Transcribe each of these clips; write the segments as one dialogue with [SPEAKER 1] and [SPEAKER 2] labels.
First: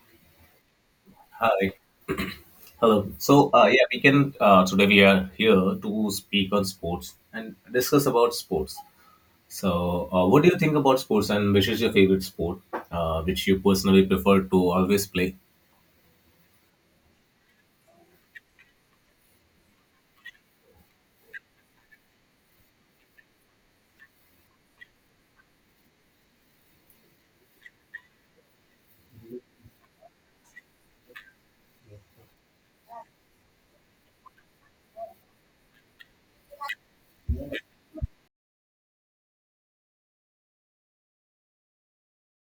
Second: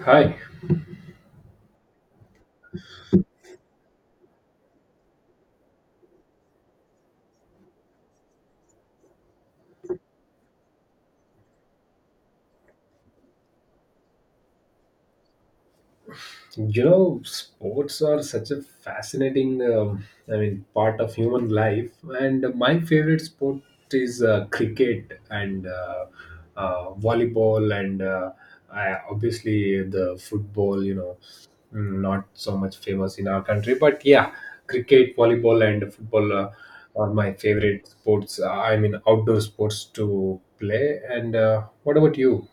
[SPEAKER 1] Hi.
[SPEAKER 2] Hi. Hello. So, we can today we are here to speak on sports and discuss about sports. So, what do you think about sports and which is your favorite sport, which you personally prefer to always play?
[SPEAKER 1] You know, sports are such a fascinating, part of human life. And my favorite sport is cricket and volleyball and obviously the football, not so much famous in our country. But yeah, cricket, volleyball, and football are my favorite sports. I mean, outdoor sports to play. And what about you?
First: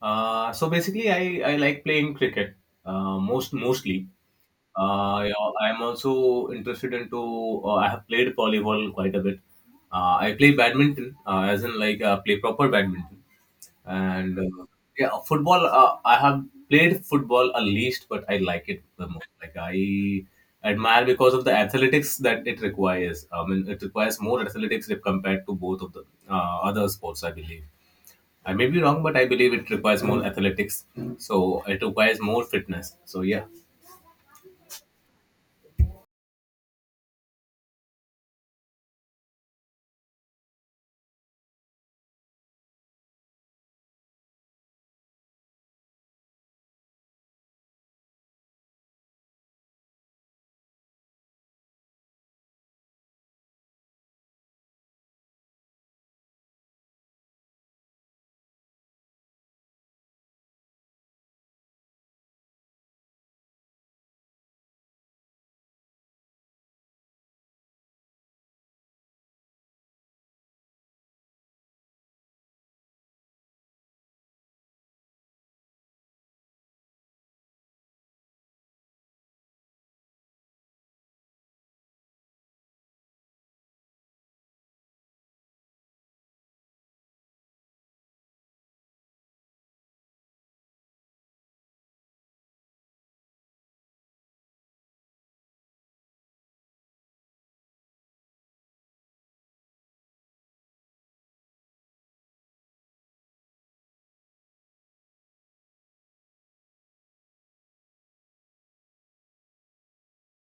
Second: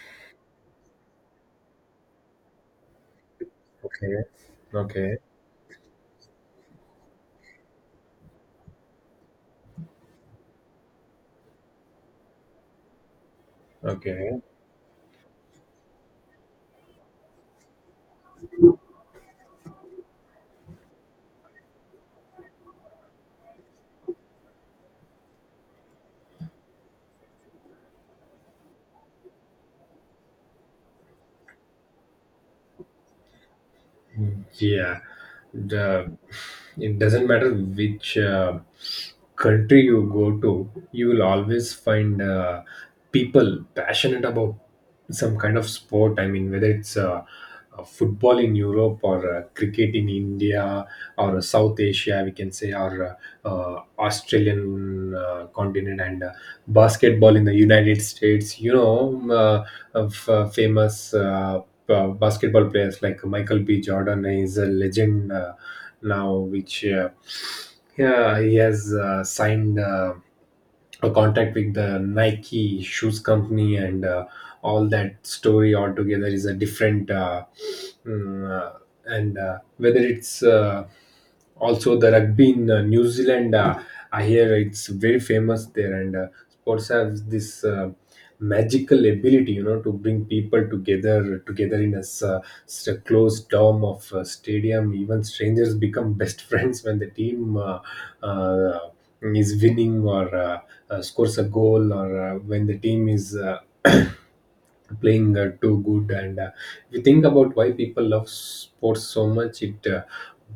[SPEAKER 2] So basically, I like playing cricket, uh, mostly.
[SPEAKER 1] Okay. Okay.
[SPEAKER 2] Yeah, I'm also interested into. I have played volleyball quite a bit. I play badminton, as in like, play proper badminton, and
[SPEAKER 1] Okay.
[SPEAKER 2] yeah, football. I have played football a least, but I like it the most. Like I admire because of the athletics that it requires. I mean, it requires more athletics if compared to both of the other sports. I believe. I may be wrong, but I believe it requires more athletics. So it requires more fitness. So yeah.
[SPEAKER 1] Yeah, the, it doesn't matter which country you go to, you will always find people passionate about some kind of sport. I mean, whether it's football in Europe or cricket in India or South Asia, we can say, or Australian continent and basketball in the United States. You know, of, famous. Basketball players like Michael B. Jordan is a legend now, which yeah, he has signed a contact with the Nike shoes company, and all that story altogether is a different mm, uh, and whether it's also the rugby in New Zealand. I hear it's very famous there, and sports have this magical ability, you know, to bring people together in a a closed dome of a stadium. Even strangers become best friends when the team uh, is winning, or scores a goal, or when the team is playing too good. And if you think about why people love sports so much, it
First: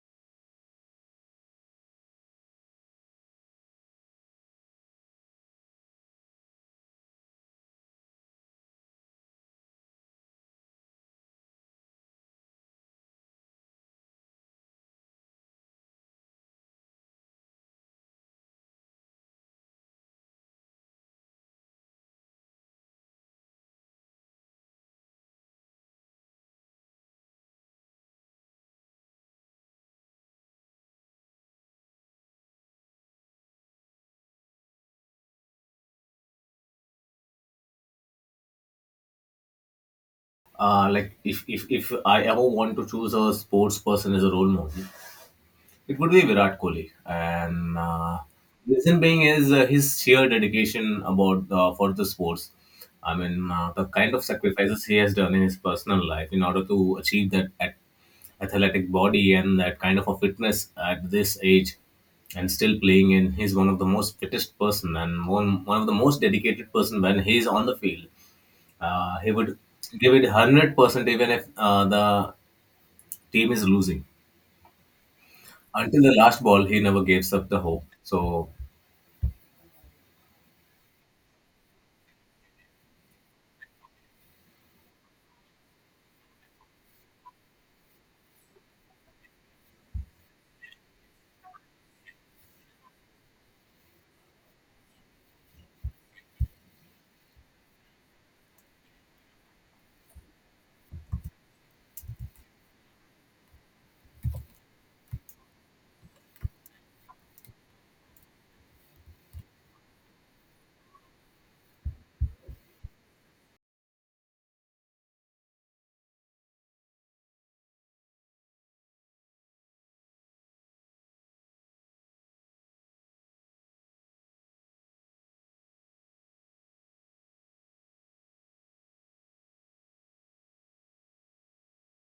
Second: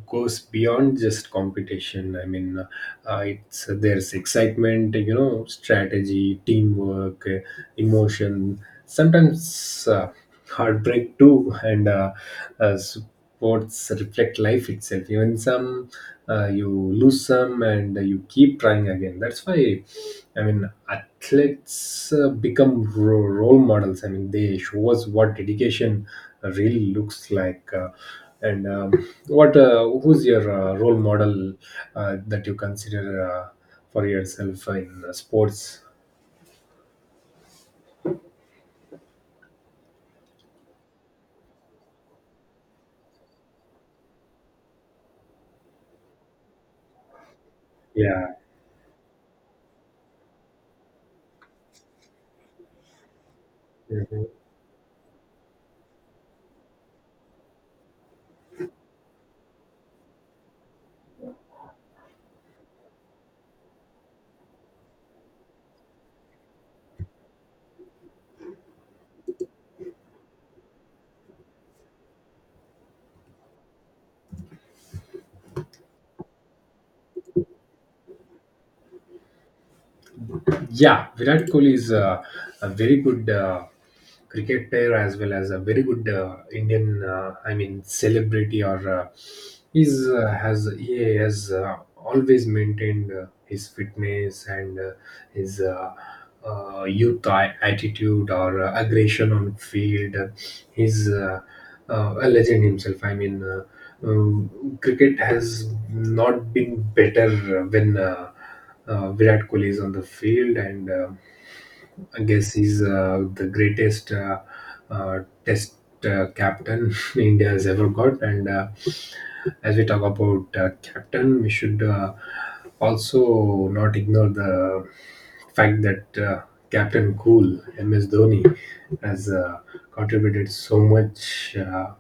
[SPEAKER 1] goes beyond just competition. I mean, it's there's excitement, you know, strategy, teamwork, emotion, sometimes heartbreak too. And sports reflect life itself. Even some you lose some, and you keep trying again. That's why, I mean, athletes become role models. I mean, they show us what dedication really looks like. And What, who's your role model that you consider for yourself in sports?
[SPEAKER 2] Like if I ever want to choose a sports person as a role model, it would be Virat Kohli. And
[SPEAKER 1] Yeah.
[SPEAKER 2] reason being is his sheer dedication about for the sports. I mean, the kind of sacrifices he has done in his personal life in order to achieve that athletic body and that kind of a fitness at this age, and still playing. And he's one of the most fittest person and one of the most dedicated person when he's on the field he would give it 100% even if the team is losing. Until the last ball, he never gives up the hope. So,
[SPEAKER 1] Yeah, Virat Kohli is a very good cricket player, as well as a very good Indian, I mean, celebrity. Or he has always maintained his fitness and his youth attitude, or aggression on field. He's a legend himself, I mean. Cricket has not been better when Virat Kohli is on the field, and I guess he's the greatest uh, test captain India has ever got. And as we talk about captain, we should also not ignore the fact that Captain Cool, MS Dhoni, has contributed so much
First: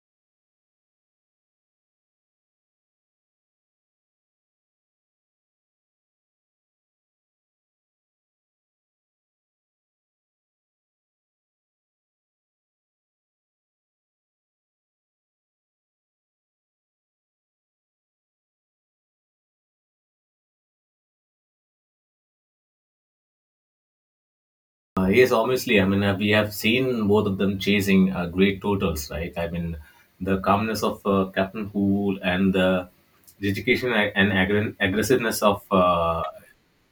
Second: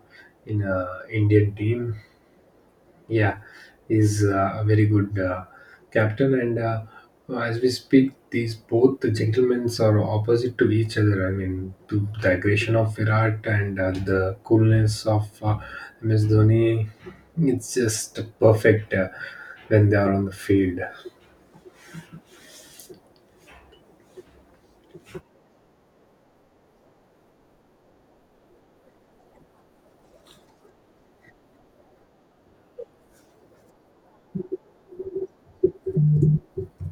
[SPEAKER 1] in Indian team, yeah, is a very good captain. And as we speak, these both the gentlemen are opposite to each other. I mean, to the aggression of Virat and the coolness of MS Dhoni, it's just perfect when they are on the field.
[SPEAKER 2] yes, obviously, I mean, we have seen both of them chasing great totals, right? I mean, the calmness of Captain Hool and the dedication and aggressiveness of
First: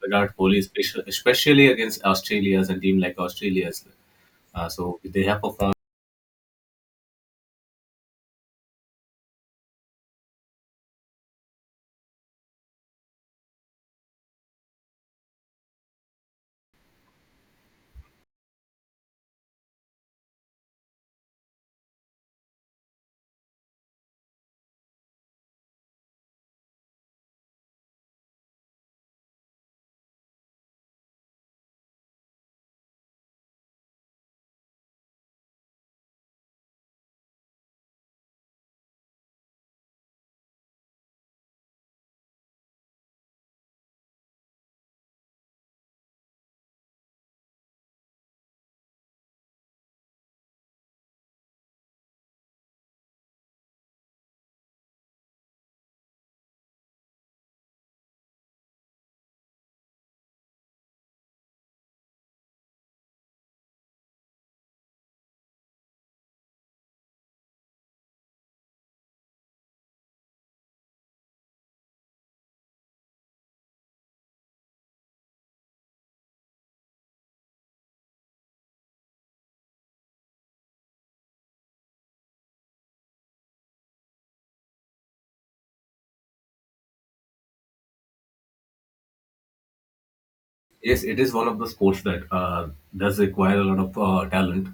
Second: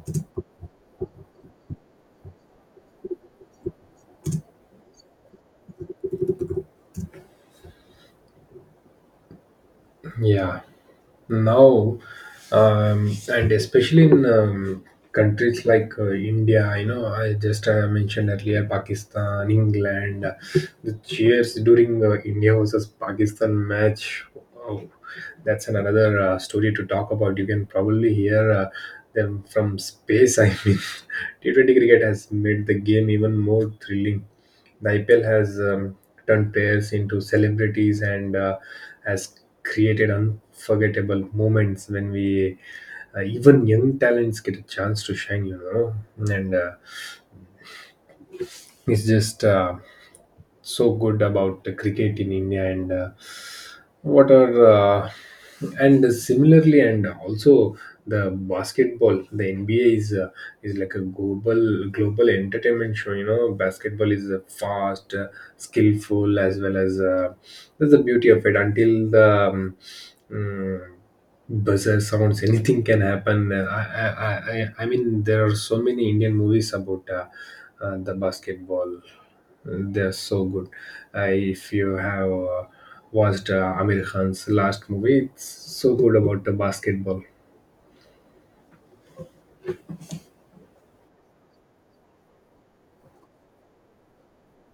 [SPEAKER 2] Virat Kohli, especially, especially against Australia's and team like Australia's. So, they have performed.
[SPEAKER 1] Yeah. Now, and especially in countries like India, you know, I just mentioned earlier Pakistan, England. The cheers during India versus Pakistan match, oh, that's another story to talk about. You can probably hear them from space. I mean, T20 cricket has made the game even more thrilling. The IPL has turned players into celebrities, and has created unforgettable moments when we even young talents get a chance to shine, you know. And it's just so good about the cricket in India. And what are and similarly, and also the basketball, the NBA, is like a global entertainment show, you know. Basketball is fast, skillful, as well as that's the beauty of it. Until the mm, buzzer sounds, anything can happen. I mean, there are so many Indian movies about the basketball. They're so good. If you have watched Amir Khan's last movie, it's so good about the basketball.
[SPEAKER 2] Yes, it is one of the sports that does require a lot of talent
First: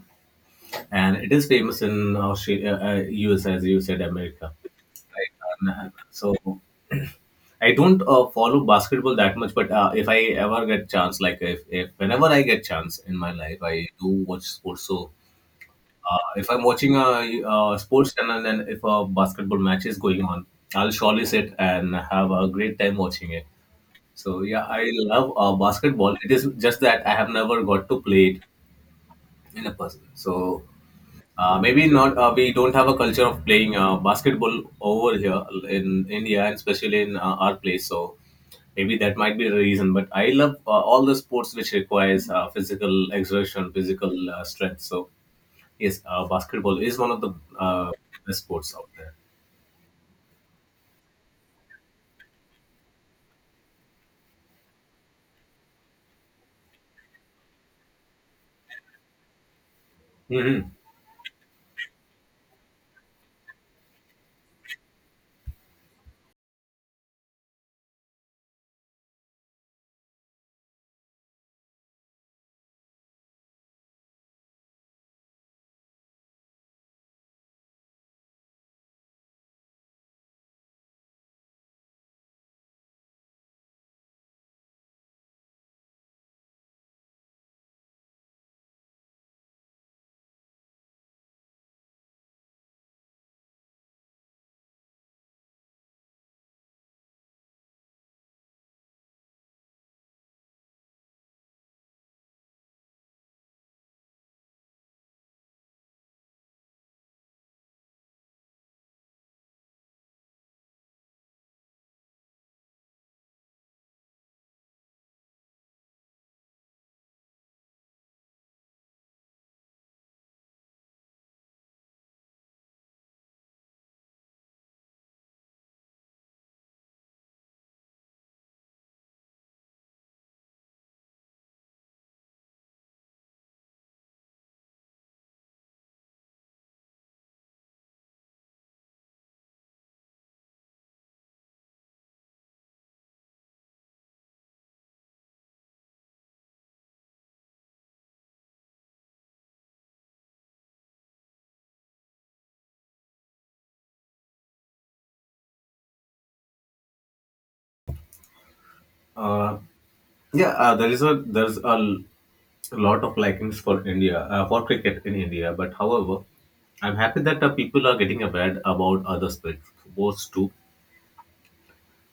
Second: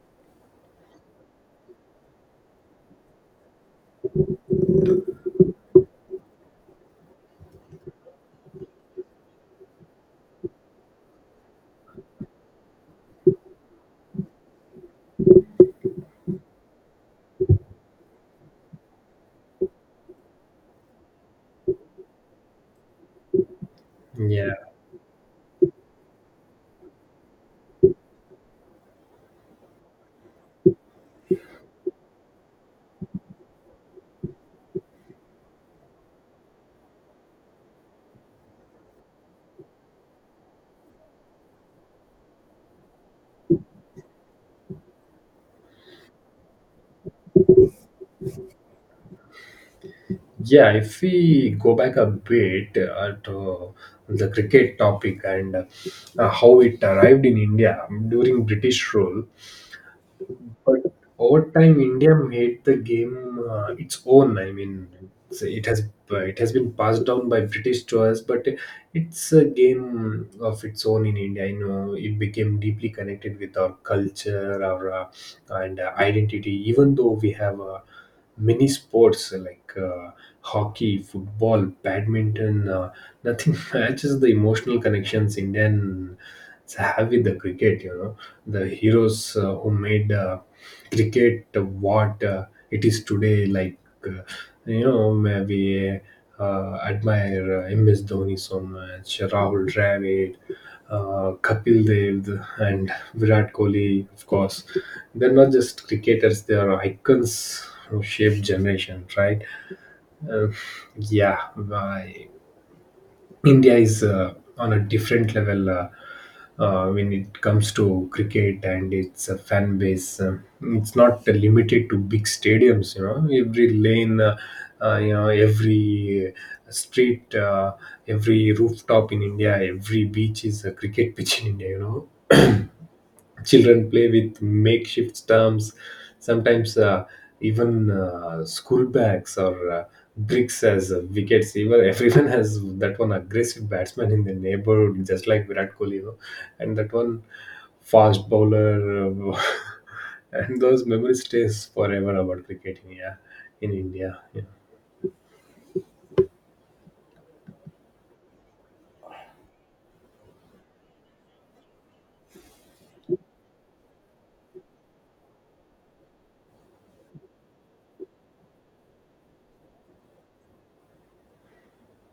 [SPEAKER 2] and it is famous in Australia, US, as you said, America. Right. And, so I don't follow basketball that much, but if I ever get chance, like if whenever I get chance in my life, I do watch sports. So if I'm watching a sports channel and if a basketball match is going on, I'll surely sit and have a great time watching it. So yeah,
[SPEAKER 1] Yeah,
[SPEAKER 2] I love basketball. It is just that I have never got to play it in a person. So Maybe not. We don't have a culture of playing basketball over here in India, and especially in our place. So maybe that might be the reason. But I love all the sports which requires physical exertion, physical strength. So yes, basketball is one of the uh, best sports out there.
[SPEAKER 1] yeah. If we go back a bit to the cricket topic, and how it arrived in India during British rule.
[SPEAKER 2] Hmm.
[SPEAKER 1] But over time, India made the game its own. I mean, it's, it has it has been passed down by British to us, but it's a game of its own in India. You know, it became deeply connected with our culture, our and identity. Even though we have many sports like hockey, football, badminton, nothing matches the emotional connections Indians have with the cricket. You know, the heroes who made cricket what it is today. Like, uh, you know, we admire MS Dhoni so much, Rahul Dravid, Kapil Dev, and Virat Kohli, of course. They're not just cricketers, they are icons who shape generation, right? uh, yeah uh, India is on a different level when it comes to cricket and its fan base. It's not limited to big stadiums. You know, every lane, you know, every street, every rooftop in India, every beach is a cricket pitch in India, you know. Children play with makeshift stumps, sometimes even school bags or bricks as wickets even. Everyone has that one aggressive batsman in the neighborhood, just like Virat Kohli, you know, and that one fast bowler. uh, and those memories stays forever about cricket in, yeah, in India, yeah,
[SPEAKER 2] Uh, yeah, there is a there's a l- lot of likings for India for cricket in India. But however, I'm happy that people are getting aware about other sports too.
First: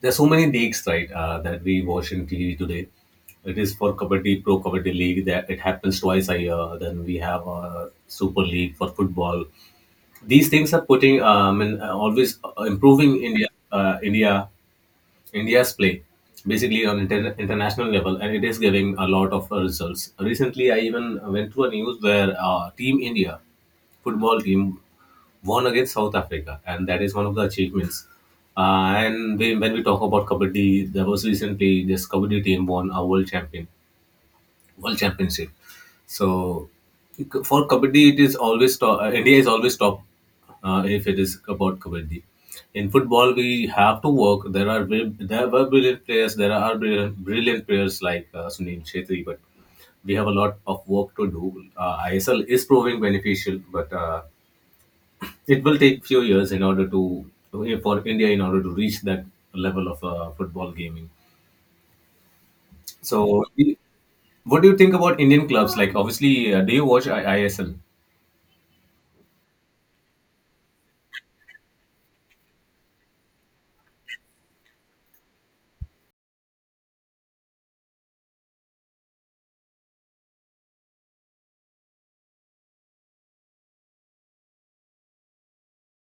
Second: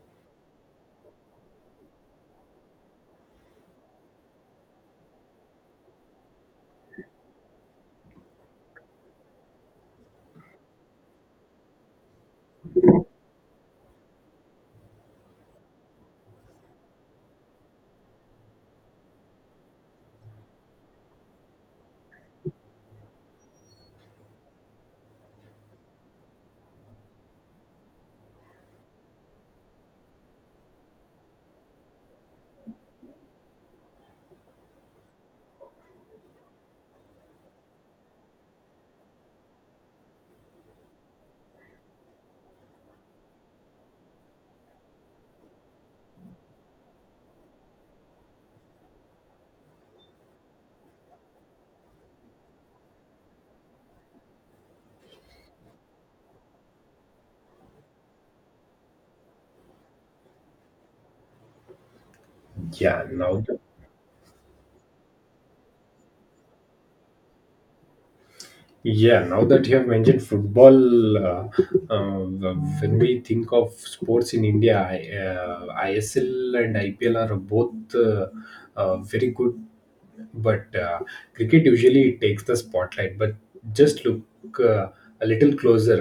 [SPEAKER 2] There are so many leagues, right, that we watch in TV today. It is for Kabaddi, Pro Kabaddi League, that it happens twice a year. Then we have a Super League for football. These things are putting, and always improving India's play, basically on international level, and it is giving a lot of results. Recently, I even went to a news where Team India, football team won against South Africa, and that is one of the achievements. And when we talk about kabaddi, there was recently this kabaddi team won a world championship. So for kabaddi, it is always top, India is always top if it is about kabaddi. In football, we have to work. There are bri- there were brilliant players. There are brilliant players like Sunil Chhetri, but we have a lot of work to do. ISL is proving beneficial, but it will take few years in order to for India in order to reach that level of football gaming.
[SPEAKER 1] yeah, now.
[SPEAKER 2] So, what do you think about Indian clubs? Like, obviously, do you watch ISL?
[SPEAKER 1] Yeah, now that you have mentioned football, uh, when we think of sports in India, ISL and IPL are both very good, but cricket usually takes the spotlight. But just look uh, a little closer.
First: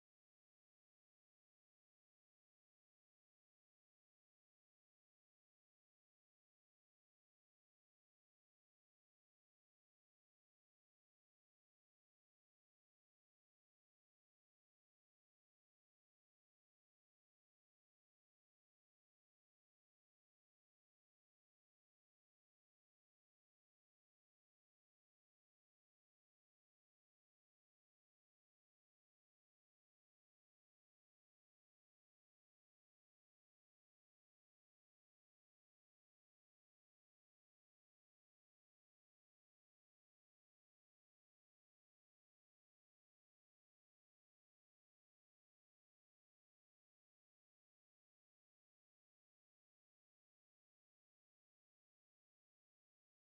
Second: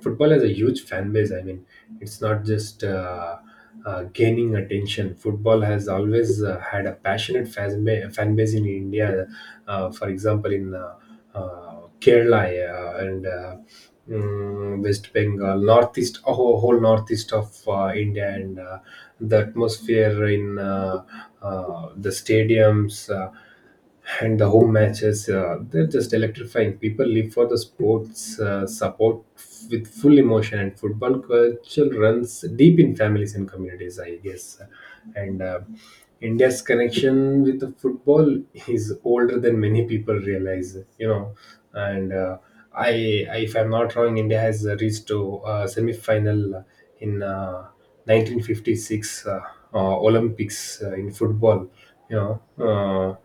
[SPEAKER 1] Football has a huge fan base. I mean, it's not just gaining attention. Football has always had a passionate fan base in India. For example, in uh, Kerala, yeah, and West Bengal, northeast, whole northeast of India, and the atmosphere in the stadiums. And the home matches, they're just electrifying. People live for the sports, support with full emotion, and football culture runs deep in families and communities, I guess. And India's connection with the football is older than many people realize, you know. And if I'm not wrong, India has reached to semi-final in 1956 Olympics in football. You know,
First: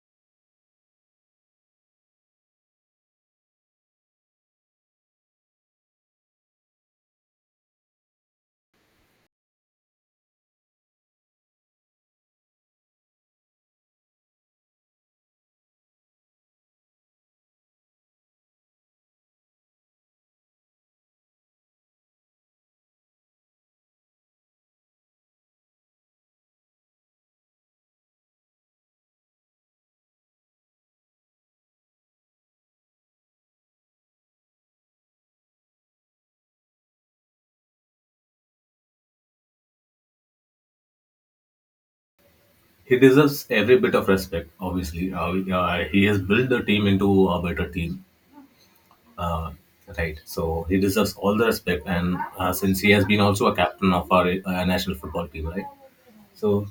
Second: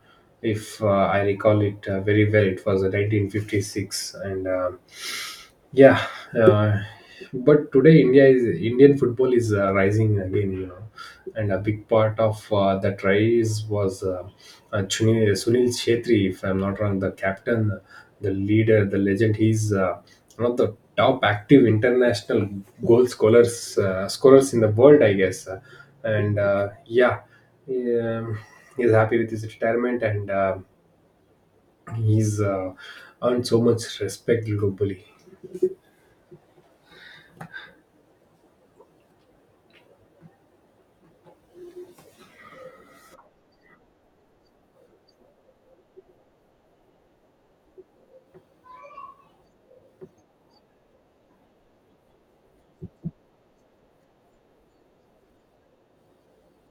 [SPEAKER 1] if I recall it very well, it was 1956, and yeah, uh, but today India is, Indian football is rising again, you know. And a big part of that rise was Sunil Shetty, if I'm not wrong, the captain, the leader, the legend. He's one of the top active international goal scorers in the world, I guess. And uh, yeah, um, he's happy with his retirement, and he's earned so much respect globally.
[SPEAKER 2] He deserves every bit of respect. Obviously, he has built the team into a better team. Uh, right. So he deserves all the respect, and since he has been also a captain of our national football team, right? So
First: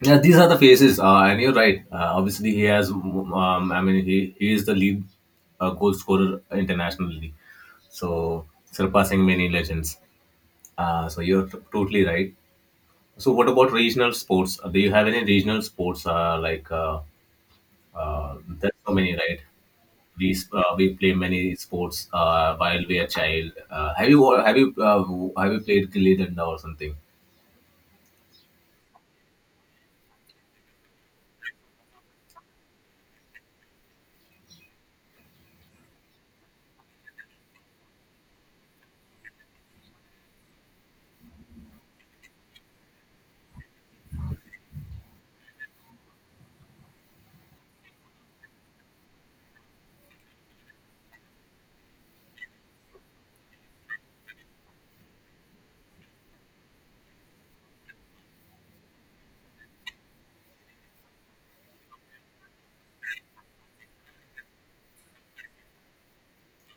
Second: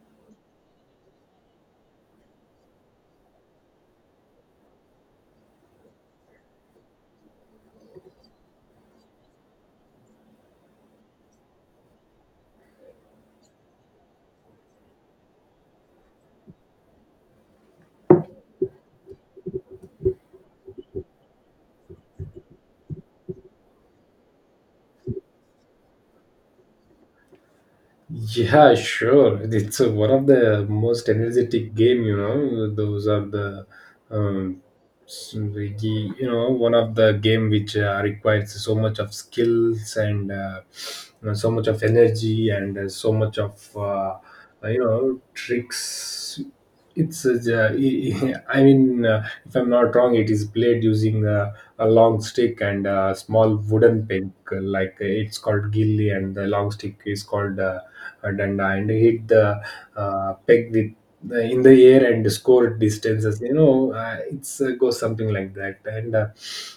[SPEAKER 2] yeah, these are the faces. And you're right. Obviously, he has. I mean, he is the lead goal scorer internationally, so surpassing many legends. So you're totally right. So, what about regional sports? Do you have any regional sports? Like, there's so many, right? We play many sports while we are child. Have you wa- have you played gilli danda or something?
[SPEAKER 1] Yeah, sure. It's one of the most energetic game, you know. Those are the, um, s- the- You know, one of the game which requires so much of skills, and you know, so much of energy, and so much of you know, tricks. It's j- I Mean, if I'm not wrong, it is played using a long stick and a small wooden peg. Like, it's called gilli, and the long stick is called a danda. And hit the peg with in the air, and score distances. You know, it's goes something like that. And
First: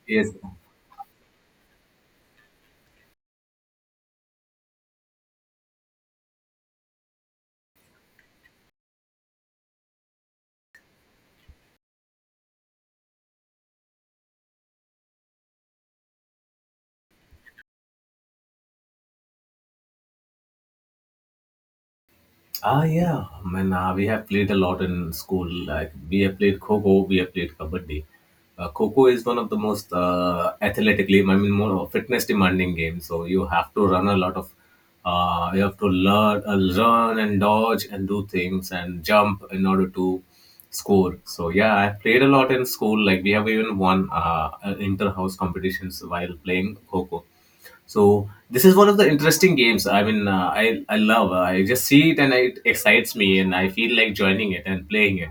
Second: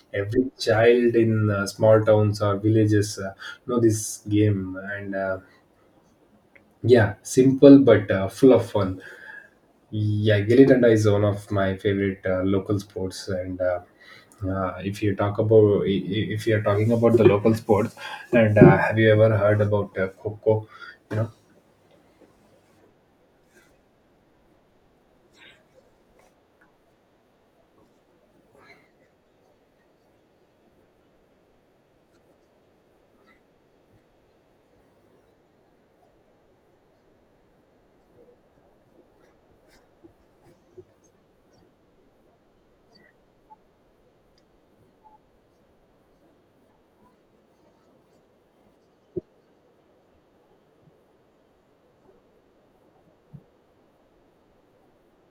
[SPEAKER 2] Yes.
[SPEAKER 1] every child in small towns or villages know this game. And yeah, simple but full of fun. Yeah, Gilly Danda is one of my favorite local sports, and if you talk about if you're talking about the local sports, and have you ever heard about Coco? You know.
[SPEAKER 2] Ah, yeah, man, we have played a lot in school. Like we have played kho, we have played Kabaddi. Kho is one of the most athletically, I mean, more fitness demanding game. So you have to run a lot of, you have to learn, run and dodge and do things and jump in order to score. So yeah, I played a lot in school. Like we have even won inter house competitions while playing kho. So this is one of the interesting games. I mean, I love. I just see it and it excites me, and I feel like joining it and playing it.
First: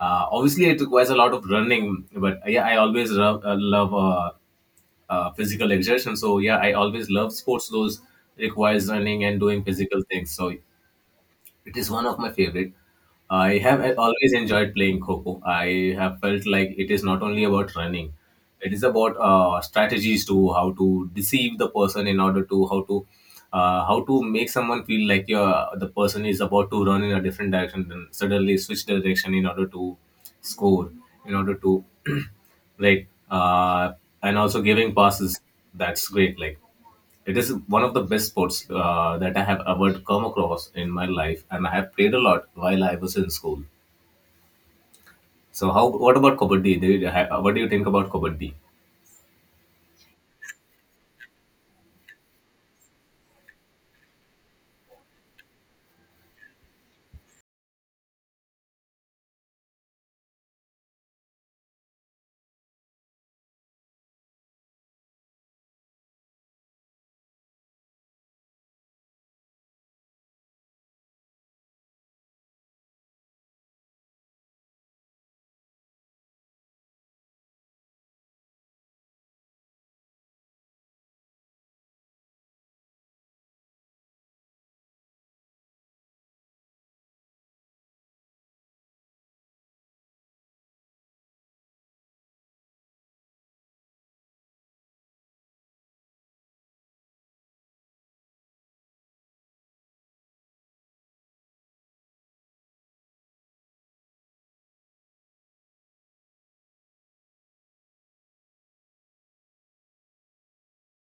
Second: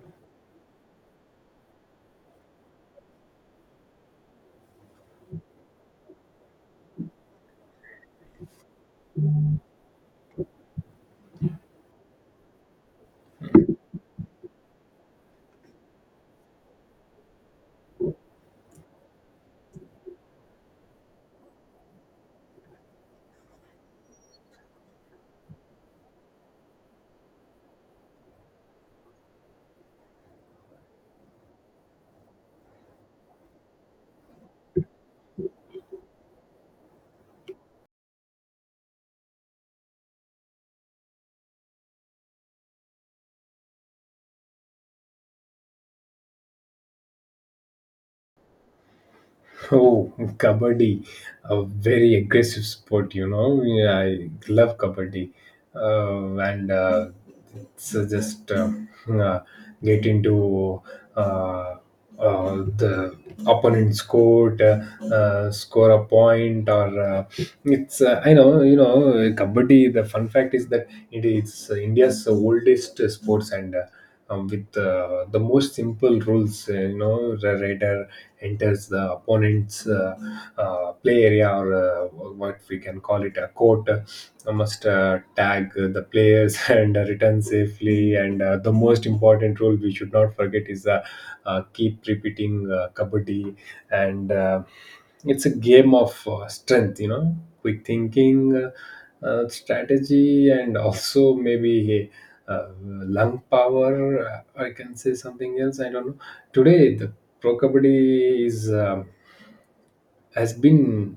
[SPEAKER 2] Obviously, it requires a lot of running, but yeah, I always love, love physical exertion. So yeah, I always love sports. Those requires running and doing physical things. So it is one of my favorite. I have always enjoyed playing Coco. I have felt like it is not only about running; it is about strategies to how to deceive the person in order to how to how to make someone feel like the person is about to run in a different direction, then suddenly switch direction in order to score, in order to right, and also giving passes. That's great. Like. It is one of the best sports that I have ever come across in my life, and I have played a lot while I was in school. So, how? What about kabaddi? What do you think about kabaddi?
[SPEAKER 1] Oh, kabaddi, a very aggressive sport, you know. Yeah, I love kabaddi, and so just uh, get into uh, the opponent's court, score a point, or it's I know you know kabaddi. The fun fact is that it is India's oldest sports. And. With the most simple rules. You know, the raider enters the opponent's play area, or what we can call it a court. Must tag the players and return safely. And the most important rule we should not forget is keep repeating kabaddi and. It's a game of strength, you know, quick thinking, strategy, and also maybe lung power. I can say something else, I don't know. Today the pro kabaddi is um, has been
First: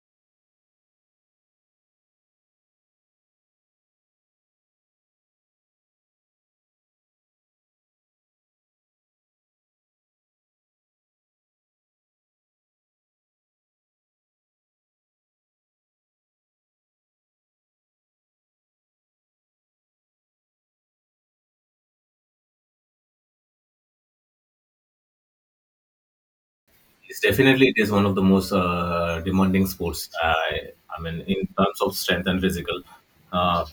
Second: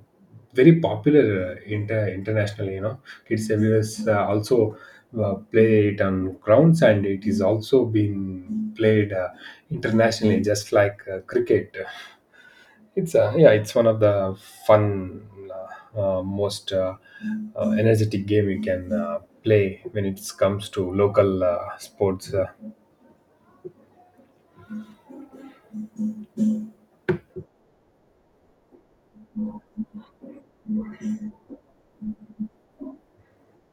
[SPEAKER 1] very popular internationally, you know. Kids everywhere also play it on grounds, and it is also being played internationally, just like cricket. It's yeah, it's one of the fun, uh, most energetic game you can play when it comes to local sports.
[SPEAKER 2] It's definitely it is one of the most demanding sports. I mean, in terms of strength and physical uh,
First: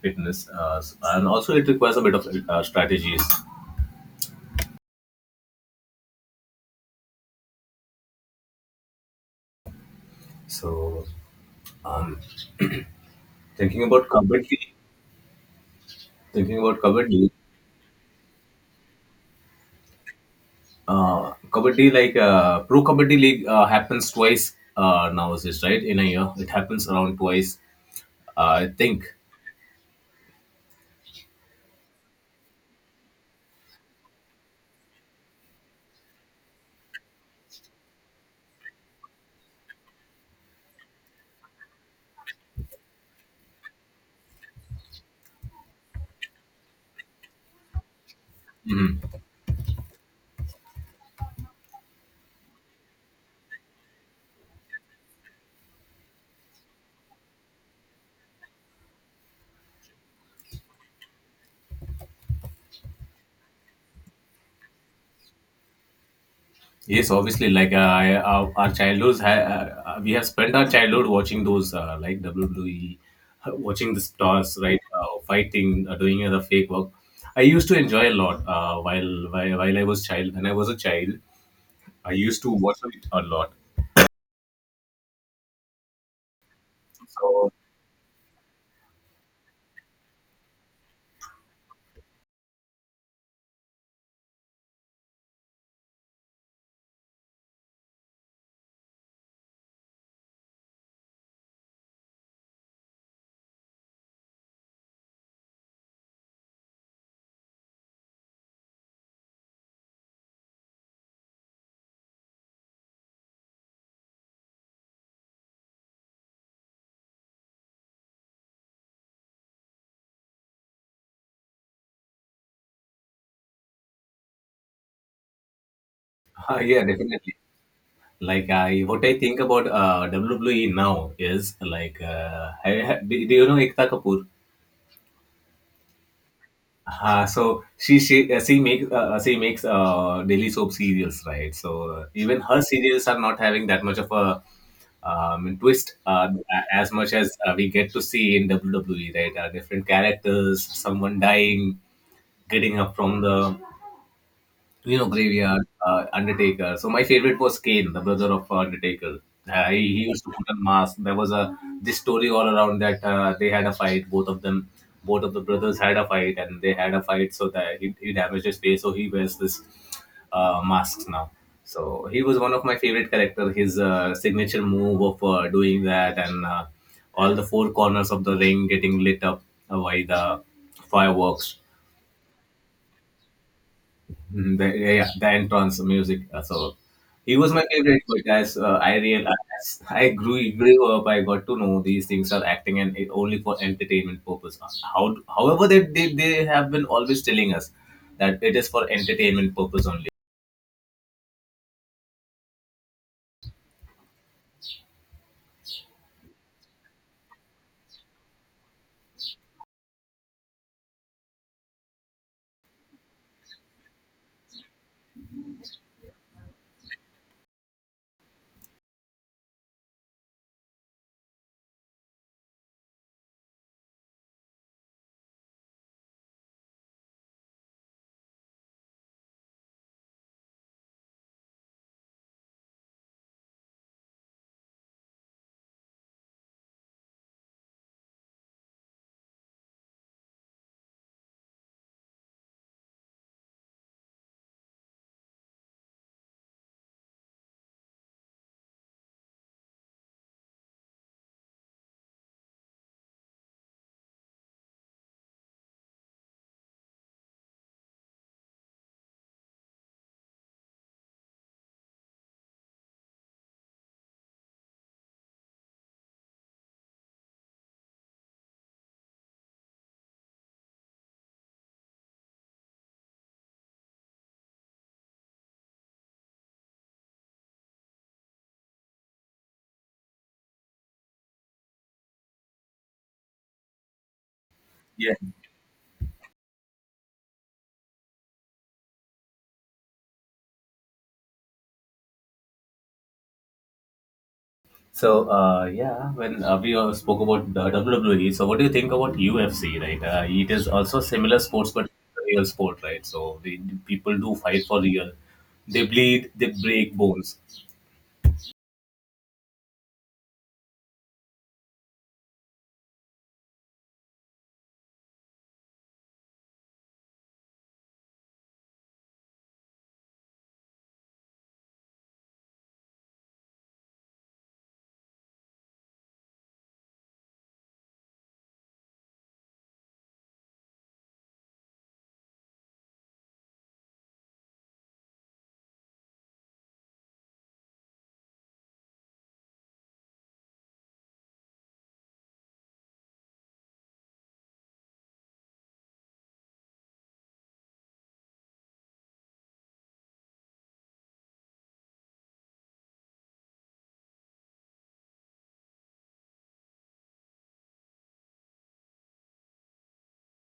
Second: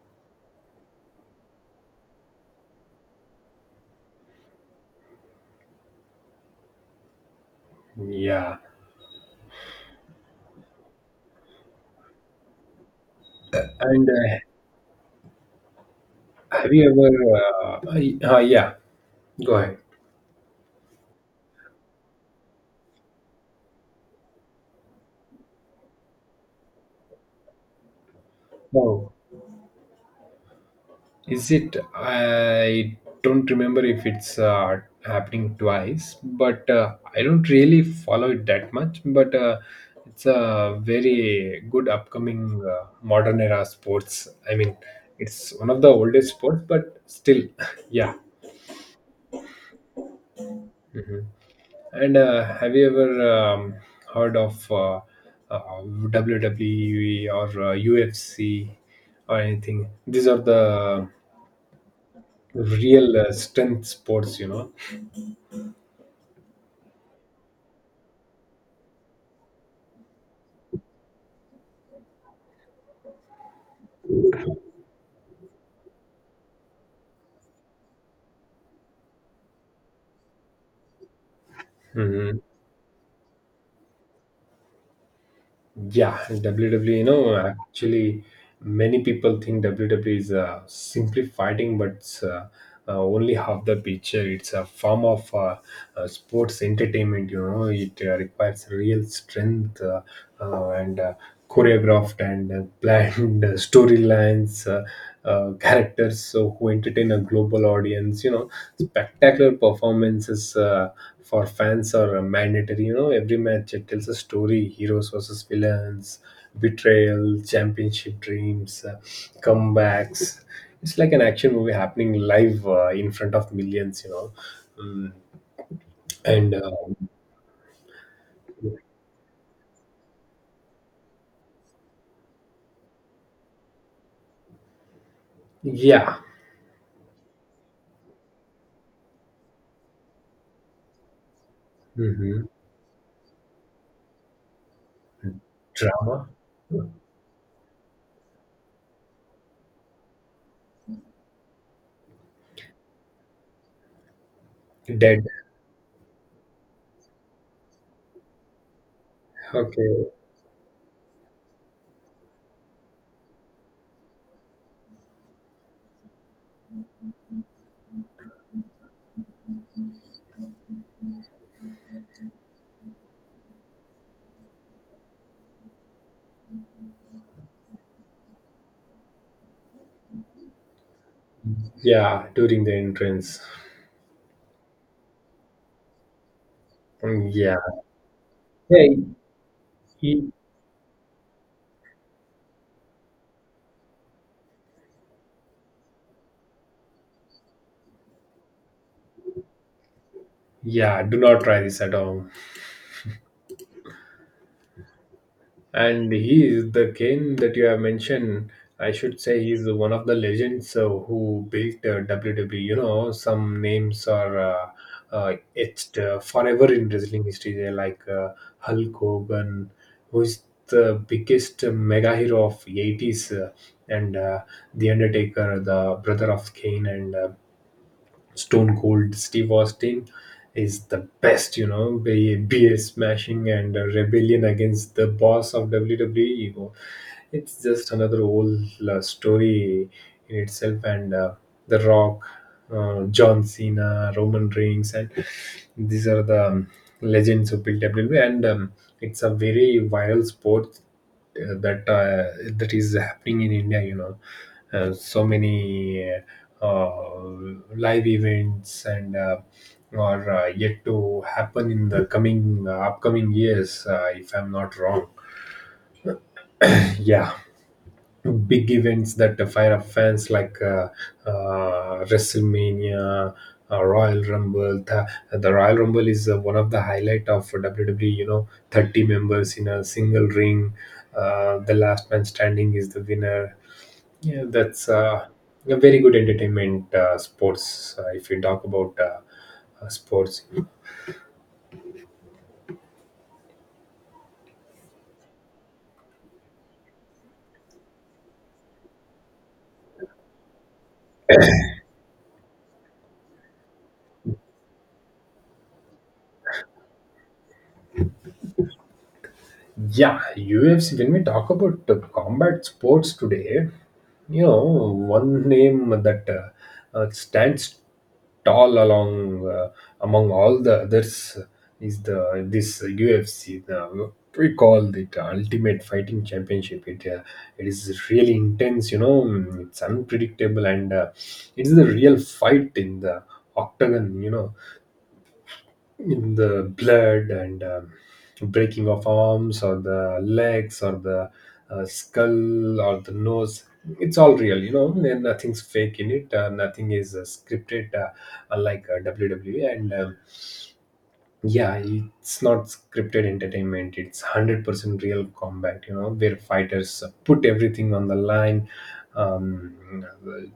[SPEAKER 2] fitness, and also it requires a bit of strategies.
[SPEAKER 1] Yeah,
[SPEAKER 2] So, um, thinking about
[SPEAKER 1] and
[SPEAKER 2] kabaddi, thinking
[SPEAKER 1] have
[SPEAKER 2] about
[SPEAKER 1] you ever?
[SPEAKER 2] kabaddi,
[SPEAKER 1] Yeah, go ahead.
[SPEAKER 2] Kabaddi like pro kabaddi league happens twice nowadays, right? In a year, it happens around twice. I think.
[SPEAKER 1] Oh. Is it? I don't remember if it's happening twice, but I don't really follow it that much. But it's a very good upcoming modern era sports. I mean, it's one of the oldest sports, but still, yeah.
[SPEAKER 2] Mhm.
[SPEAKER 1] Hmm. And have you ever heard of WWE or UFC or anything? These are the real strength sports, you know.
[SPEAKER 2] Yes, obviously, like our childhoods, we have spent our childhood watching those like WWE, watching the stars, right? Fighting, doing the fake work. I used to enjoy a lot while I was child. When I was a child, I
[SPEAKER 1] Hmm.
[SPEAKER 2] used to watch it a lot.
[SPEAKER 1] Yeah, and WWE, you know,
[SPEAKER 2] So
[SPEAKER 1] actually, many people think WWE is simply fighting, but it's only half the picture. It's a form of sports entertainment, you know. It requires real strength, and choreographed and planned storylines, characters so who entertain a global audience. You know, spectacular performances for fans are mandatory. You know, every match it tells a story: heroes versus villains, betrayal, championship dreams, comebacks. It's like an action movie happening live in front of millions. You know, mm, and
[SPEAKER 2] yeah, definitely. Like what I think about WWE now is like, do do you know Ekta Kapoor?
[SPEAKER 1] yeah.
[SPEAKER 2] So she makes daily soap serials, right? So even
[SPEAKER 1] Hmm.
[SPEAKER 2] her serials are not having that much of a twist
[SPEAKER 1] Drama.
[SPEAKER 2] as much as we get to see in WWE, right? Different characters, someone dying, getting up from the you know
[SPEAKER 1] Dead.
[SPEAKER 2] graveyard, undertaker. So my favorite was Kane, the brother of undertaker. He
[SPEAKER 1] Okay.
[SPEAKER 2] used to put a mask. There was a this story all around that they had a fight both of them both of the brothers had a fight and they had a fight so that he damaged his face, so he wears this mask now. So he was one of my favorite character, his signature move of doing that and all the four corners of the ring getting lit up by the fireworks.
[SPEAKER 1] Yeah, during the entrance.
[SPEAKER 2] Mhm, the, yeah, yeah, the entrance music. So
[SPEAKER 1] Mm.
[SPEAKER 2] he was
[SPEAKER 1] Yeah,
[SPEAKER 2] my favorite, but as I real as I grew grew up, I got to know these things are acting and it only for entertainment purpose. How, however, they have been always telling us that it is for entertainment purpose only.
[SPEAKER 1] yeah, do not try this at all. And he is the Kane that you have mentioned. I should say he's one of the legends who built WWE. You know, some names are etched forever in wrestling history. They're like Hulk Hogan, who is the biggest mega hero of 80s, and the Undertaker, the brother of Kane, and Stone Cold Steve Austin is the best, you know, beer smashing and rebellion against the boss of WWE. It's just another whole story in itself. And the Rock, John Cena, Roman Reigns, and these are the legends who built WWE. And it's a very viral sport uh, that uh, that is happening in India. You know, so many uh, live events, and are yet to happen in the coming upcoming years, if I'm not wrong. Yeah, big events that fire up fans like WrestleMania, Royal Rumble. The Royal Rumble is one of the highlight of WWE. You know, 30 members in a single ring. The last man standing is the winner. Yeah, that's
[SPEAKER 2] Yeah.
[SPEAKER 1] a very good entertainment sports. If we talk about sports.
[SPEAKER 2] So yeah, when we spoke about the WWE, so what do you think about UFC? Right, it is also similar sports, but real sport, right? So the people do fight for real. They bleed, they break bones.
[SPEAKER 1] Yeah, UFC. When we talk about combat sports today, you know, one name that stands tall along among all the others is the this UFC. We call it Ultimate Fighting Championship. It is really intense. You know, mm, it's unpredictable, and it is the real fight in the octagon. You know, in the blood and breaking of arms or the legs or the skull or the nose. It's all real, you know, and nothing's fake in it. Nothing is scripted, unlike WWE. And yeah, it's not scripted entertainment. It's 100% real combat, you know, where fighters put everything on the line. um,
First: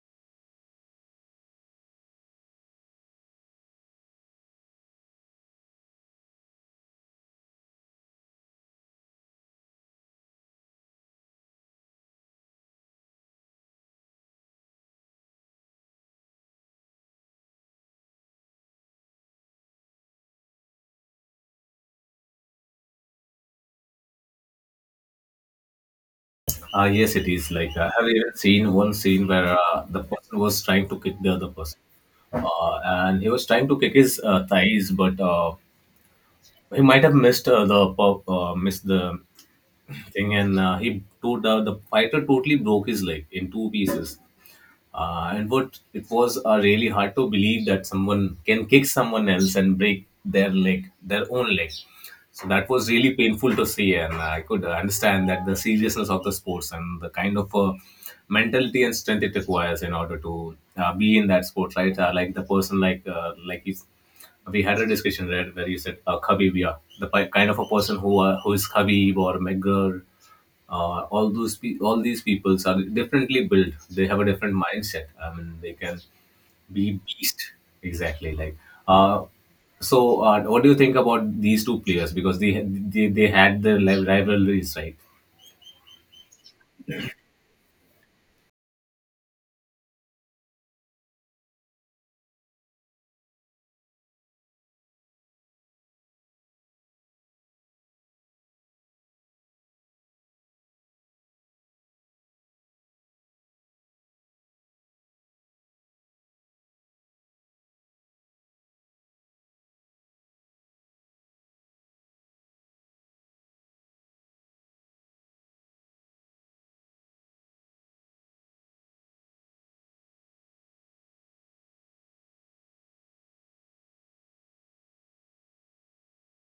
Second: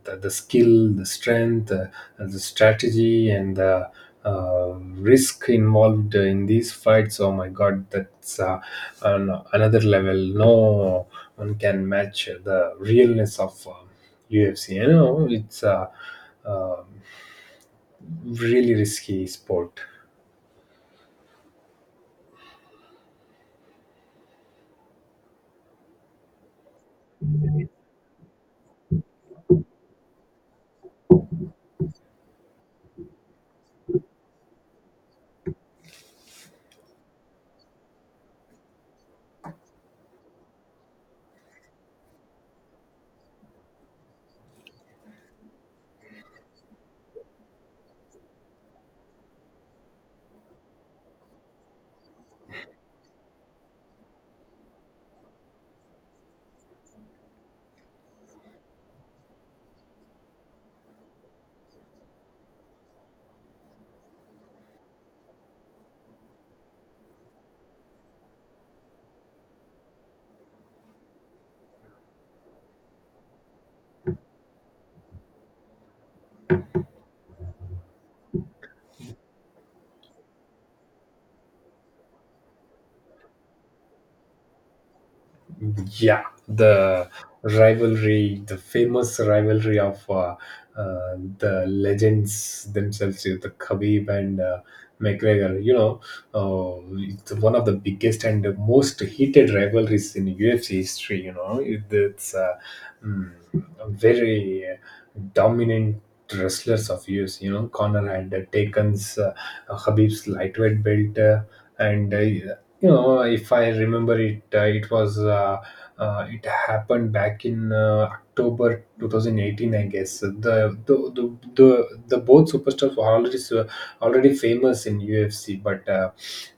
[SPEAKER 1] the, the, skill, the strength, the strategy, and the risk involved in these fights. Oh my god, that's another level. No one can match the realness of UFC. You know, it's a uh, um really risky sport.
[SPEAKER 2] Yes, it is. Like, I have even seen one scene where the person was trying to kick the other person, and he was trying to kick his thighs, but he might have missed the pop, missed the thing, and he to- the fighter totally broke his leg in two pieces. And what it was really hard to believe that someone can kick someone else and break their leg, their own leg. So that was really painful to see, and I could understand that the seriousness of the sports and the kind of mentality and strength it requires in order to be in that sport, right? Like the person, like you, we had a discussion, right, where you said Khabib, yeah, kind of a person who is Khabib or McGregor. All these peoples are differently built. They have a different mindset. I mean, they can be beast, exactly like, uh, so what do you think about these two players, because they had their rivalries, right?
[SPEAKER 1] Yeah, the rivalry, the famous rivalry of the legends themselves, you know, the Khabib and McGregor. You know, it's one of the biggest and the most heated rivalries in UFC history. You know, it's mm, very dominant wrestlers of UFC. You know, Connor had taken Khabib's lightweight belt. And you know, if I remember it, it was it happened back in October 2018, I guess. The the the, the, the both superstars were already famous in UFC, but uh,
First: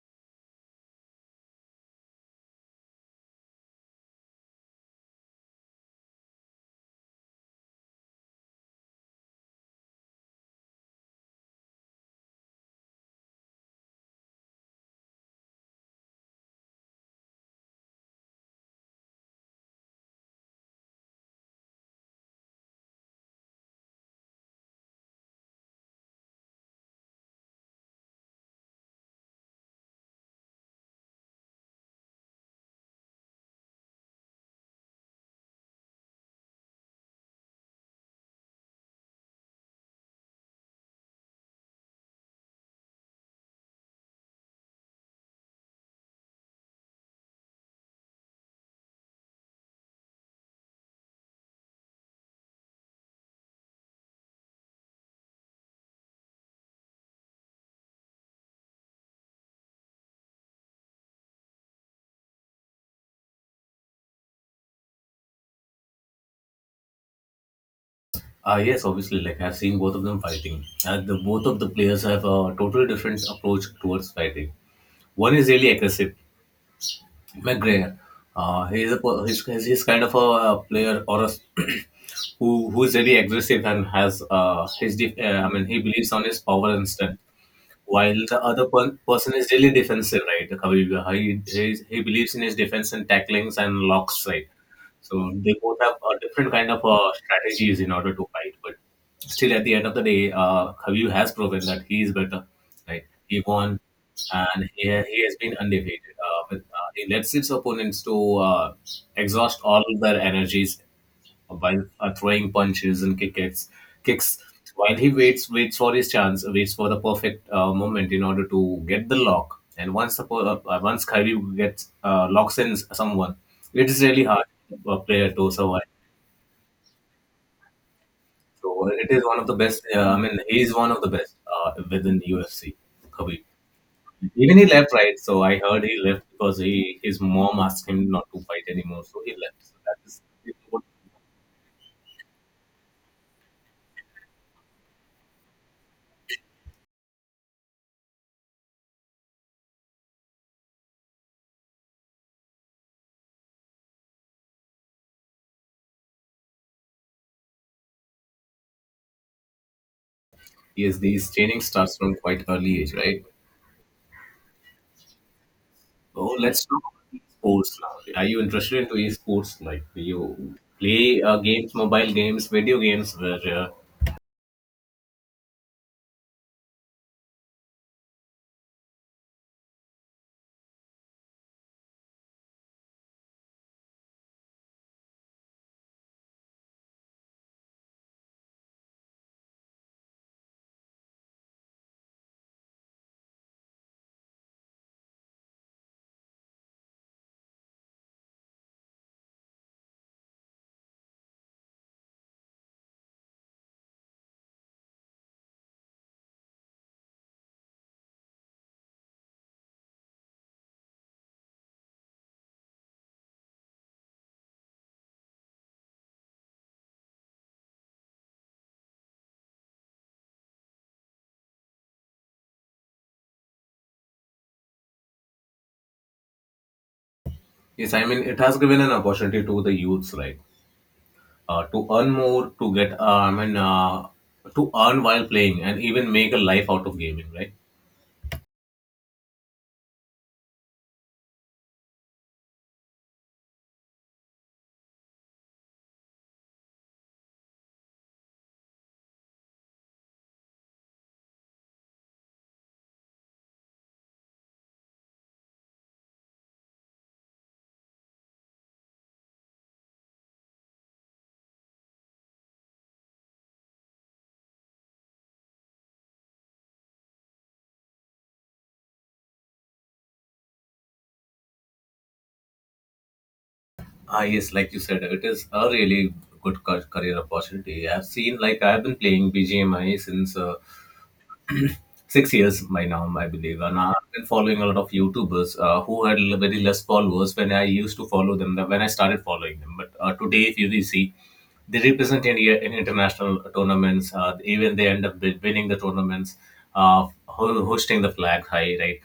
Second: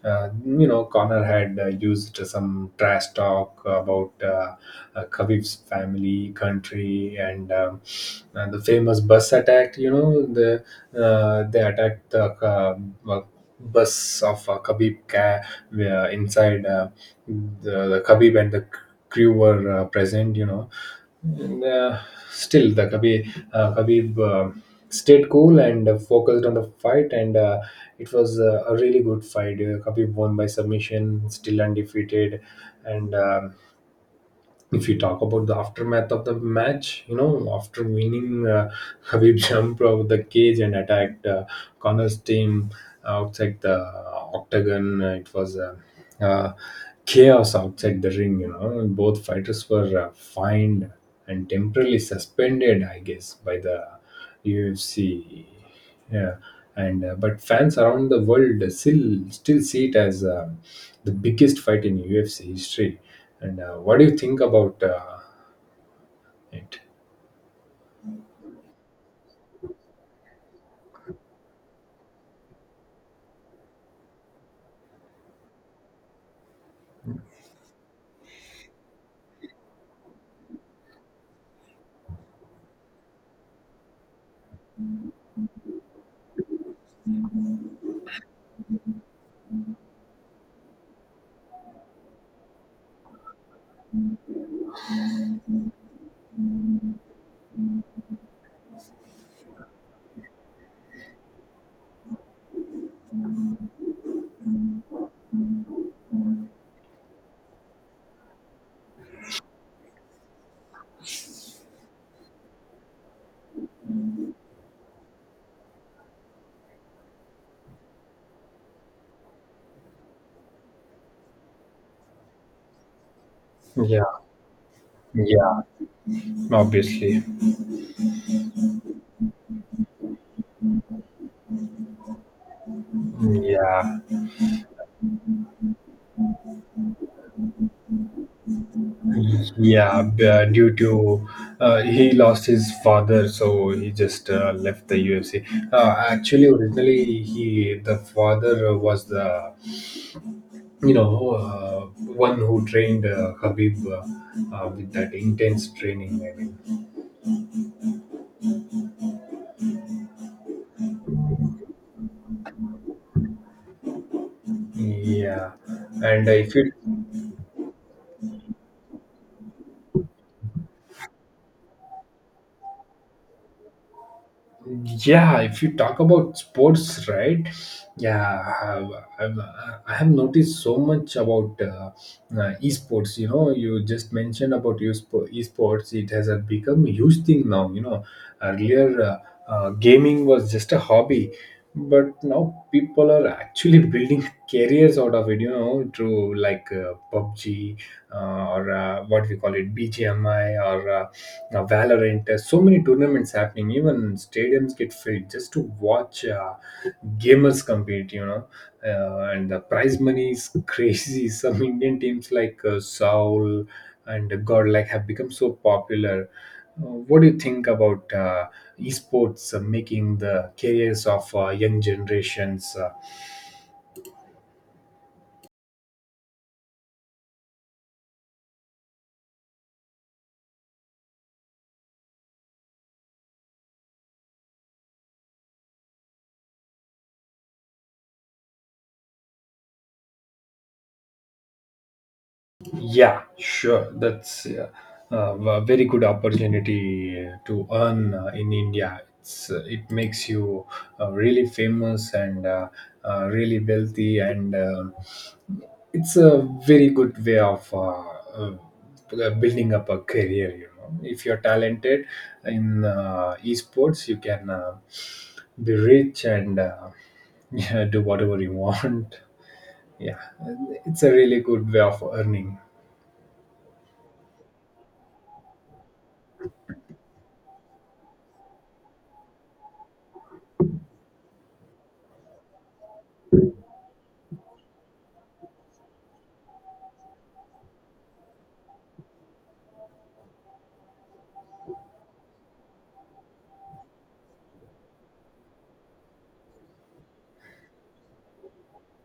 [SPEAKER 1] uh, you know, Connor had used some trash talk about Khabib's family, country, and the famous bus attack. You know, they attacked the uh, bus of Khabib, where inside the Khabib and the crew were present. You know, and, still the Khabib, Khabib stayed cool and focused on the fight. And it was a really good fight. Khabib won by submission, still undefeated. And if you talk about the aftermath of the match, you know, after winning, Habib jumped out of the cage and attacked Connor's team outside the octagon. It was uh, chaos outside the ring, you know. Both fighters were fined and temporarily suspended, I guess, by the UFC. Yeah. And but fans around the world still see it as the biggest fight in UFC history. And what do you think about it?
[SPEAKER 2] Yes, obviously, like, I've seen both of them fighting. The both of the players have a totally different approach towards fighting. One is really aggressive, McGregor. He's a per- he's kind of a, player or a who is very aggressive and has I mean, he believes on his power and strength, while the other person is really defensive, right? The Khabib, he believes in his defense and tacklings and locks, right? So they both have different kind of strategies in order to fight, but still, at the end of the day, Khabib has proven that he is better, right? He won, and he has been undefeated. Uh, with, uh, he lets his opponents to exhaust all their energies while throwing punches and kicks while he waits for his chance, waits for the perfect moment in order to get the lock. And once Kyrie gets locks in someone, it is
[SPEAKER 1] Yeah,
[SPEAKER 2] really hard for a player to
[SPEAKER 1] yeah,
[SPEAKER 2] survive.
[SPEAKER 1] obviously.
[SPEAKER 2] So it is one of the best. I mean, he is one of the best within UFC. Khabib.
[SPEAKER 1] Yeah,
[SPEAKER 2] Even he left, right? So I heard he left because he his mom asked him not to fight anymore. So he left. So that
[SPEAKER 1] yeah.
[SPEAKER 2] is.
[SPEAKER 1] Due to he lost his father, so he just left the UFC. Actually, originally he the father was the, you know, one who trained Khabib with that intense training. I mean,
[SPEAKER 2] Yes, these training starts from quite early age, right?
[SPEAKER 1] yeah. And
[SPEAKER 2] Oh,
[SPEAKER 1] if
[SPEAKER 2] let's
[SPEAKER 1] you.
[SPEAKER 2] talk about sports now. Are you interested into esports? Like, do you play games, mobile games, video games? Where
[SPEAKER 1] Yeah, if you talk about sports, right, yeah, i have, I've, I have noticed so much about esports. You know, you just mentioned about esports. It has become a huge thing now, you know. Earlier, gaming was just a hobby, but now people are actually building careers out of it, you know, through like PUBG or what we call it, BGMI, or Valorant. There's so many tournaments happening. Even stadiums get filled just to watch gamers compete. You know, and the prize money is crazy. Some Indian teams like Seoul and Godlike have become so popular. What do you think about esports making the careers of young generations?
[SPEAKER 2] yes, I mean, it has given an opportunity to the youths, right, to earn more, to get, I mean, to earn while playing, and even make a life out of gaming, right?
[SPEAKER 1] Yeah, sure. That's a very good opportunity to earn in India. It's, it makes you really famous and really wealthy, and it's a very good way of building up a career. You know, if you're talented in esports, you can be rich and yeah, do whatever you want. Yeah, it's a really good way of earning.
[SPEAKER 2] Ah, yes, like you said, it is a really good career opportunity. I've seen, like, I've been playing BGMI since 6 years by now, I believe. And I've been following a lot of YouTubers who had very less followers when I used to follow them, when I started following them. But today, if you really see, they represent India in international tournaments. Even they end up winning the tournaments, hoisting the flag high, right?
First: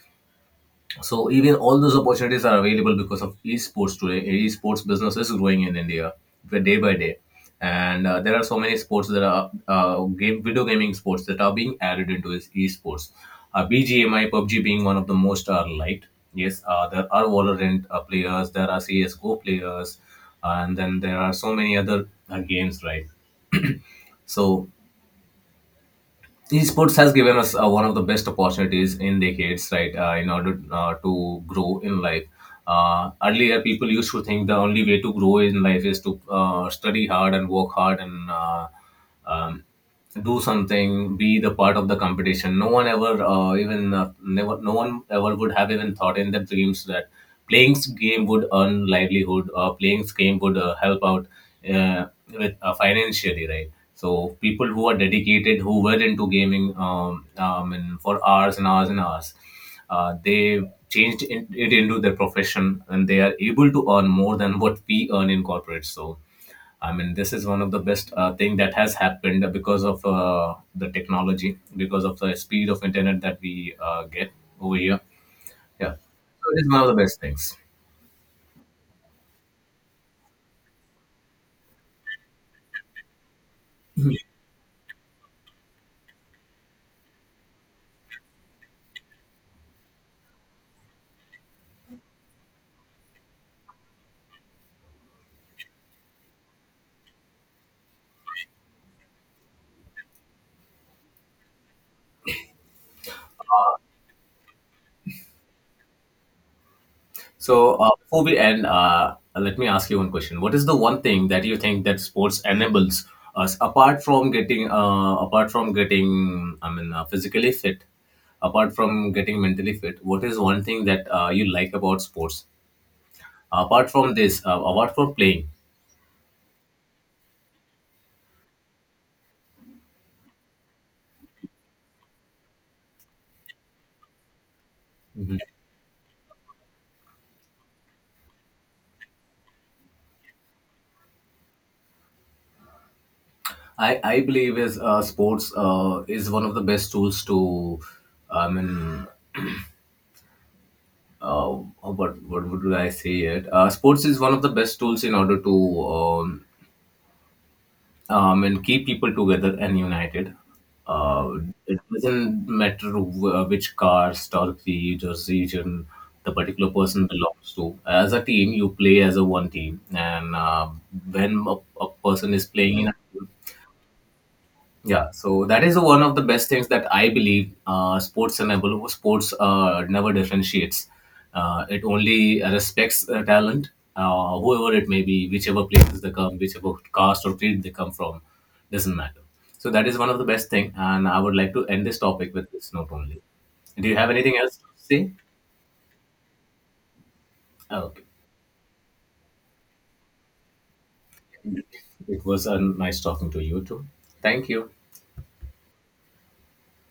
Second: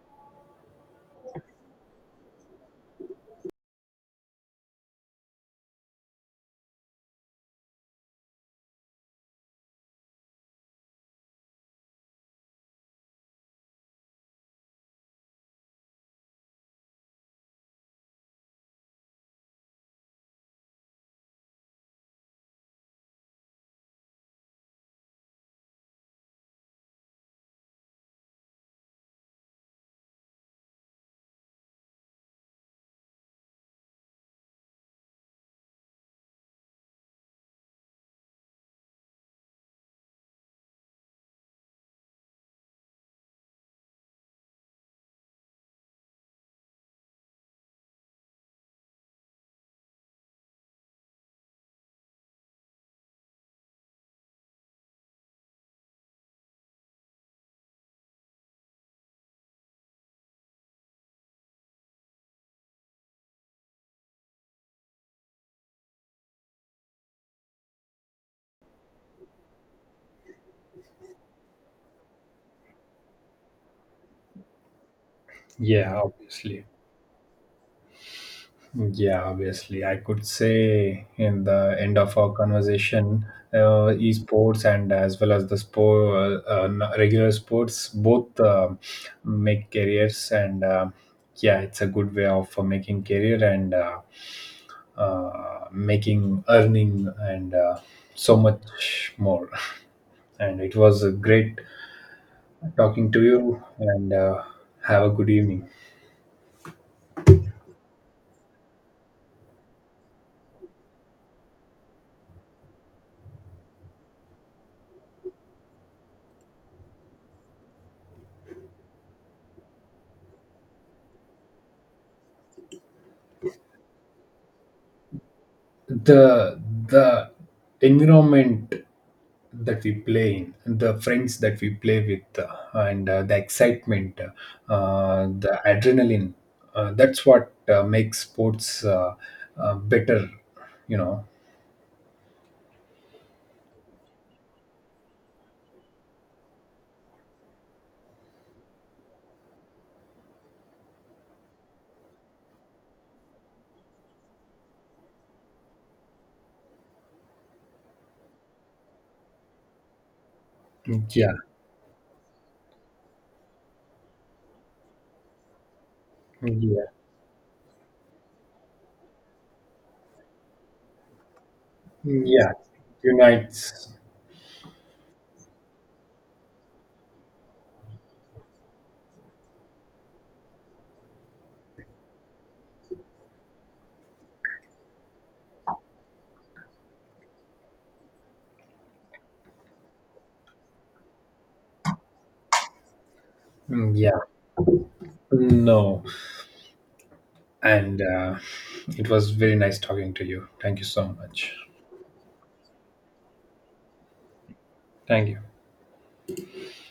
[SPEAKER 2] So even all those opportunities are available because of esports today. Esports business is growing in India day by day, and there are so many sports that are game video gaming sports that are being added into this esports. BGMI, PUBG being one of the most are light. Yes, there are Valorant players, there are CS:GO players, and then there are so many other games, right? So esports has given us one of the best opportunities in decades, right, in order to grow in life. Earlier people used to think the only way to grow in life is to study hard and work hard and um, do something, be the part of the competition. No one ever even never no one ever would have even thought in their dreams that playing game would earn livelihood, or playing game would help out uh, with financially, right? So people who are dedicated, who were into gaming, and for hours and hours and hours, they it into their profession, and they are able to earn more than what we earn in corporate. So. I mean, this is one of the best thing that has happened because of the technology, because of the speed of internet that we get over here. Yeah,
[SPEAKER 1] Yeah,
[SPEAKER 2] so it
[SPEAKER 1] obviously.
[SPEAKER 2] is one of the best things.
[SPEAKER 1] Yeah, obviously. I could say, in the end of our conversation, uh, esports, and as well as the sport, regular sports, both make careers. And yeah, it's a good way of making career and making earning and so much more. And it was great talking to you. And have a good evening.
[SPEAKER 2] So before we end, let me ask you one question. What is the one thing that you think that sports enables us apart from getting apart from getting, I mean, physically fit, apart from getting mentally fit? What is one thing that you like about sports apart from this, apart from playing?
[SPEAKER 1] the the environment that we play in, the friends that we play with, and the excitement,
[SPEAKER 2] Mhm.
[SPEAKER 1] the adrenaline, that's what makes sports better, you know.
[SPEAKER 2] I believe is, sports is one of the best tools to, I mean, what would I say it? Sports is one of the best tools in order to, and keep people together and united.
[SPEAKER 1] Yeah.
[SPEAKER 2] Uh, it doesn't matter which caste or creed or region the particular
[SPEAKER 1] Yeah.
[SPEAKER 2] person belongs to. As a team, you play as a one team, and when a, a person is
[SPEAKER 1] Yeah,
[SPEAKER 2] playing in a,
[SPEAKER 1] unites.
[SPEAKER 2] yeah, so that is one of the best things that I believe sports enable. Sports never differentiates. It only respects talent, whoever it may be, whichever places they come, whichever caste or creed they come from, doesn't matter. So that is one of the best thing, and I would like to end this topic with this note only. Do
[SPEAKER 1] Mm,
[SPEAKER 2] you have
[SPEAKER 1] yeah.
[SPEAKER 2] anything else to say?
[SPEAKER 1] No.
[SPEAKER 2] Oh,
[SPEAKER 1] And
[SPEAKER 2] okay,
[SPEAKER 1] it was very nice talking to you. Thank you so much.
[SPEAKER 2] it was nice talking to you too. Thank you.
[SPEAKER 1] Thank you.